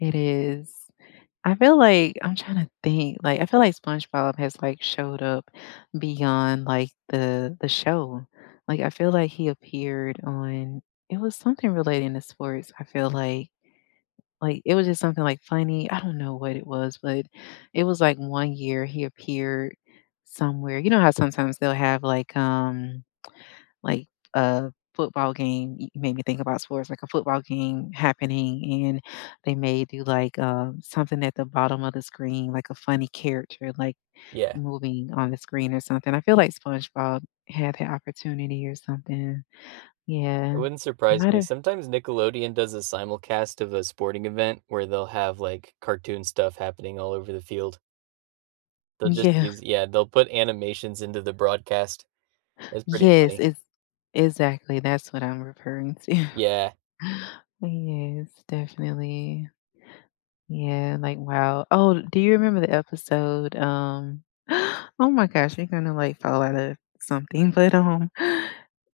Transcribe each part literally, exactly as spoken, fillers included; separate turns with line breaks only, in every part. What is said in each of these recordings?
It is, I feel like I'm trying to think, like, I feel like, SpongeBob has, like, showed up beyond, like, the the show. Like, I feel like, he appeared on it was something relating to sports, I feel like like, it was just something, like, funny I don't know what it was, but it was, like, one year he appeared somewhere you know how sometimes they'll have, like, um like, a football game you made me think about sports, like, a football game happening, and they may do, like, uh, something at the bottom of the screen, like a funny character, like,
Yeah.
moving on the screen or something; I feel like SpongeBob had ha opportunity or something.
It
Yeah,
wouldn't
it
surprise me;
might've
sometimes Nickelodeon does a simulcast of a sporting event where they'll have, like, cartoon stuff happening all over the field. They'll just
Yeah.
use yeah, they'll put animations into the broadcast. It's pretty
Yes,
funny.
it's exactly, that's what I'm referring to.
Yeah.
Yes, definitely, yeah, like, wow oh, do you remember the episode, um Oh my gosh, we're gonna, like, fall outta something, but, um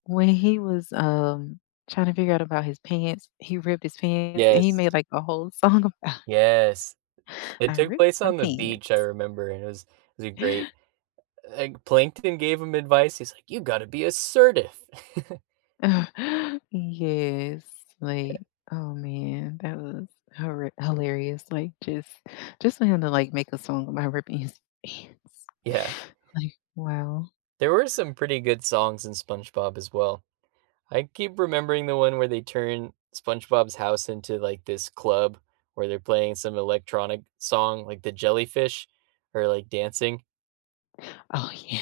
when he was, um, trying to figure out about his pants he ripped his pants, and he
Yes.
made, like, a whole song about
Yes, it
I
took
ripped
place
my
on the beach, I
pants.
remember, and it was was a great uh, like, Plankton gave him advice, he's like, "You gotta be assertive."
Yes,
Yeah.
like, oh man, that was horri hilarious, like, just just for him to, like, make a song about ripping his pants,
Yeah.
like, wow.
There were some pretty good songs in SpongeBob as well. I keep remembering the one where they turned SpongeBob's house into, like, this club, where they're playing some electronic song, like, the jellyfish are, like, dancing.
Oh, yeah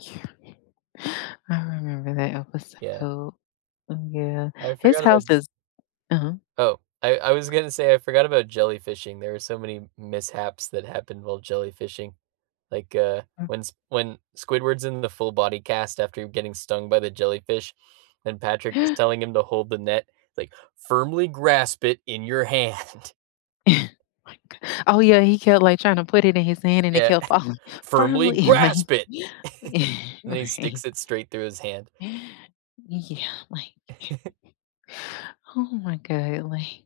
yeah, I remember that
Yeah.
episode, mm, yeah.
I
His
forgot about
house is Uh-huh.
Oh, I I was gonna say I forgot about jellyfishing; there are so many mishaps that happened while jellyfishing, like, uh,
Mm
when s when Squidward's in the full-body cast after getting stung by the jellyfish, and Patrick is telling him to hold the net, like, "Firmly grasp it in your hand."
My good oh yeah, he kept, like, trying to put it in his hand and it
Yeah,
kept falling.
"Firmly
"Firmly," like
grasp it,"
yeah,
and he
right.
sticks it straight through his hand.
Yeah, like, oh my golly,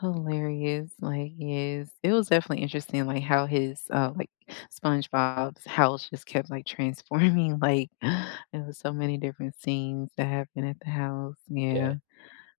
hilarious, like, yes, it was definitely interesting, like, how his, uh, like SpongeBob's house just kept, like, transforming, like it was so many different scenes that happened at the house, yeah.
Yeah.